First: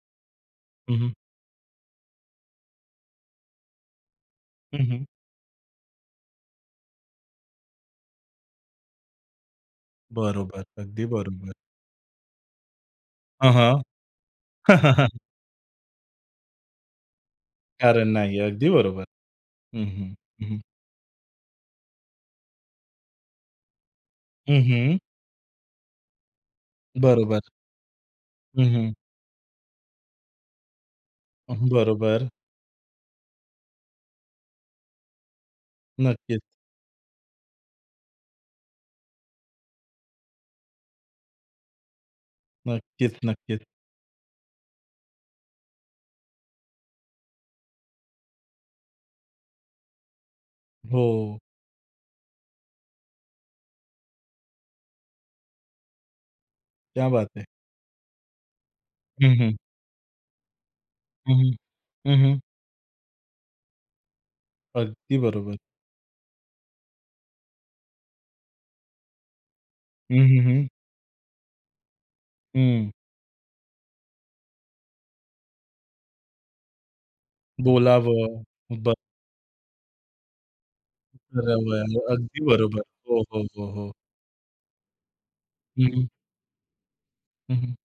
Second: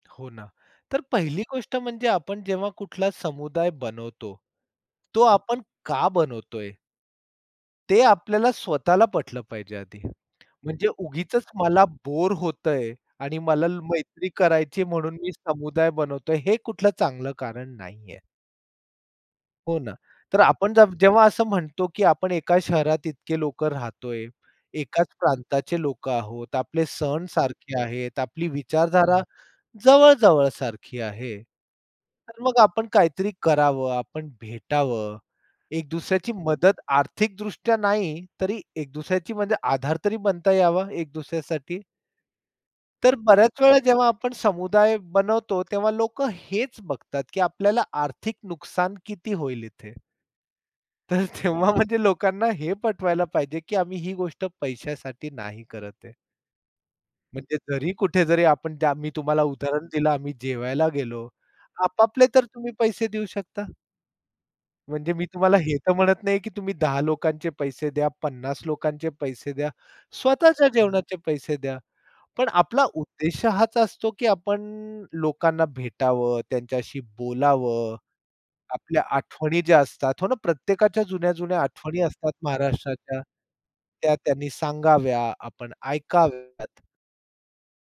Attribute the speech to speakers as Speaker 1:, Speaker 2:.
Speaker 1: हो ना,
Speaker 2: हं,
Speaker 1: तर
Speaker 2: हं.
Speaker 1: पहिली गोष्ट म्हणजे आपण जेव्हा कुठला समुदाय बनवतो,
Speaker 2: हं, हं.
Speaker 1: तो आपण का बनवत आहे. ते आपल्याला स्वतःला पटलं पाहिजे आधी,
Speaker 2: बरोबर,
Speaker 1: म्हणजे
Speaker 2: अगदी
Speaker 1: उगीचच
Speaker 2: बरोबर.
Speaker 1: मला बोअर होतं आहे आणि
Speaker 2: हां,
Speaker 1: मला
Speaker 2: हां.
Speaker 1: मैत्री करायची म्हणून मी समुदाय बनवत आहे, हे कुठलं चांगलं कारण
Speaker 2: कारण
Speaker 1: नाही आहे.
Speaker 2: नाही. अगदी बरोबर,
Speaker 1: हो
Speaker 2: हं,
Speaker 1: ना,
Speaker 2: हं,
Speaker 1: तर
Speaker 2: हं, हं.
Speaker 1: आपण जव जेव्हा असं म्हणतो की आपण एका शहरात इतके लोक राहत आहे,
Speaker 2: हं, हं.
Speaker 1: एकाच प्रांताचे लोक आहोत, आपले सण
Speaker 2: बरोबर.
Speaker 1: सारखे आहेत, आपली
Speaker 2: हं, हं.
Speaker 1: विचारधारा जवळ-जवळ सारखी आहे.
Speaker 2: अं, बरोबर.
Speaker 1: तर मग आपण काहीतरी करावं, आपण भेटावं, एक दुसऱ्याची
Speaker 2: नक्कीच.
Speaker 1: मदत आर्थिकदृष्ट्या नाही तरी एक दुसऱ्याची म्हणजे आधार तरी बनता यावा एक दुसऱ्यासाठी. तर
Speaker 2: नक्कीच, नक्कीच.
Speaker 1: बऱ्याच वेळा जेव्हा आपण समुदाय बनवतो, तेव्हा लोकं हेच बघतात की आपल्याला आर्थिक नुकसान किती होईल इथे. तर
Speaker 2: हो.
Speaker 1: तेव्हा म्हणजे लोकांना हे पटवायला पाहिजे की, आम्ही ही गोष्ट पैशासाठी नाही करत आहे.
Speaker 2: क्या बात है.
Speaker 1: म्हणजे जरी कुठे जरी आपण त्या मी
Speaker 2: हं,
Speaker 1: तुम्हाला
Speaker 2: हं.
Speaker 1: उदाहरण दिलं आम्ही जेवायला गेलो,
Speaker 2: हं, हं, हं
Speaker 1: आपापले
Speaker 2: ,हं.
Speaker 1: तर तुम्ही पैसे देऊ शकता. म्हणजे
Speaker 2: अगदी
Speaker 1: मी तुम्हाला
Speaker 2: बरोबर.
Speaker 1: हे तर म्हणत नाही की तुम्ही 10 लोकांचे पैसे द्या, 50 लोकांचे पैसे द्या,
Speaker 2: हं, हं, हं.
Speaker 1: स्वतःच्या जेवणाचे पैसे द्या. पण आपला
Speaker 2: हं.
Speaker 1: उद्देश हाच असतो की आपण लोकांना भेटावं, त्यांच्याशी बोलावं.
Speaker 2: बोलावं. ब
Speaker 1: आपल्या आठवणी ज्या असतात हो ना, प्रत्येकाच्या जुन्या-जुन्या आठवणी
Speaker 2: बरोबर,
Speaker 1: असतात
Speaker 2: अगदी बरोबर.
Speaker 1: महाराष्ट्राच्या,
Speaker 2: हो, हो, हो, हो.
Speaker 1: त्या त्यांनी सांगाव्या आपण
Speaker 2: हं, हं.
Speaker 1: ऐकाव्यात.
Speaker 2: हं, हं.